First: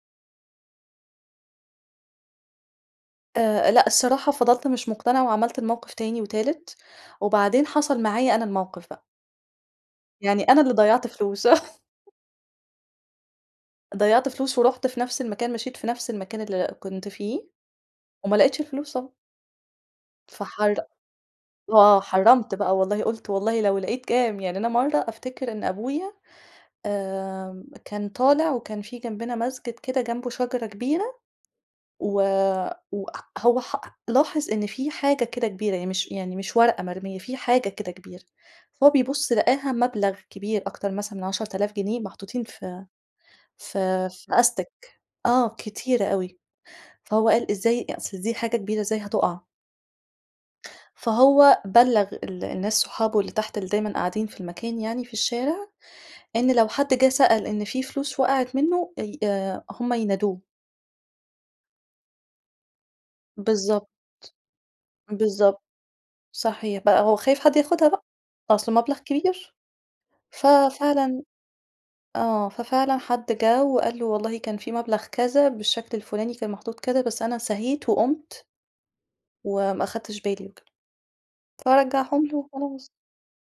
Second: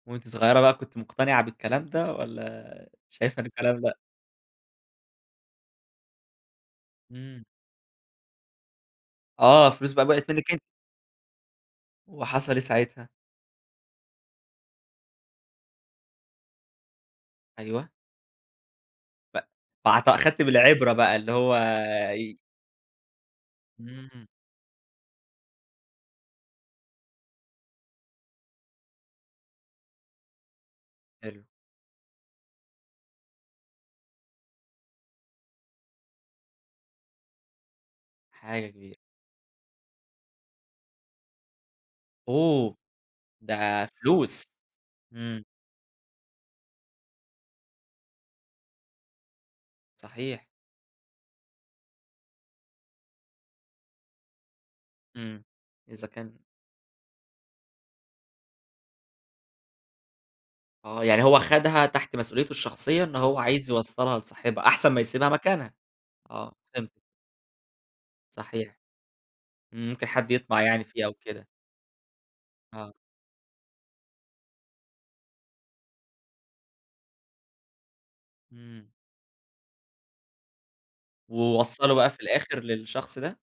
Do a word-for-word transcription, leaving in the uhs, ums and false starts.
وأنتِ صغيّرة بقى كنتِ مقتنِعة بالكلام ده والّا شايفة إن آآ الكلام لأ، لأ؟ الصراحة فضَلت مش مقتنعة وعملت الموقِف تاني وتالت إمم. وبعدين حصَل معايا أنا الموقِف بقى. آه، الفلوس بقى وقعِت يعني منِك أنا أنتِ؟ اللي ضيّعت فلوس، آه وحصَل إيه ساعتها؟ ضيّعت فلوس ورُحت في نفْس المكان، مشيت في نفْس المكان اللي كنت فيه، أيوه. وما لقيتش الفلوس طبعًا. ف فاعت خدتِ فحر بالعِبرة بقى اللي هو آه ي حرّمت بقى والله، قُلت والله لو لقيت إمم. كام، يعني أنا مرَّة أفتكِر إن أبويا آمم، كان طالِع وكان في جنبنا مسجد كده جنبه شجرة كبيرة حلو. و وأ أ هو حأ لاحظ إن في حاجة كده كبيرة، يعني مش يعني مش ورقة مرميّة، في حاجة كده كبيرة، حاجة فهو كبيرة بيبُص لقاها مبلَغ كبير أكتر مثلًا من عَشرة آلاف جنيه محطوطين أوه! في ده في في فلوس. أستِك، إمم. آه كتيرة أوي، فهو قال إزاي أ أصل دي حاجة كبيرة، إزاي هتُقَع. صحيح. فهو بلّغ ال الناس صحابه اللي تحت، اللي دايمًا قاعدين في المكان يعني، في إمم، الشارع، إذا كان إن لو حد جِه سأل إن في فلوس وقعِت منّه، أي آآ هُم ينادوه. آه، يعني هو خَدها تحت مسؤوليته الشخصية إن هو عايز بالضبط. يوصّلها لصاحبها أحسن ما يسيبها بالضبط، مكانها، آه صحيح، فهِمتِك بقى هو خايف حد ياخدها بقى، أصله صحيح. مبلَغ كبير. ممكن حد ف يطمَع يعني فيها فعلًا كده. آه، آه. ففعلًا حد جَه وقال له والله كان في مبلَغ كذا، بالشكل الفُلاني كان محطوط كذا، بس أنا سَهيت وقُمت إمم. وما أخدتش بالي وكده، ووصّله بقى في فرجّعهم له الآخِر وخلاص. للشخص ده؟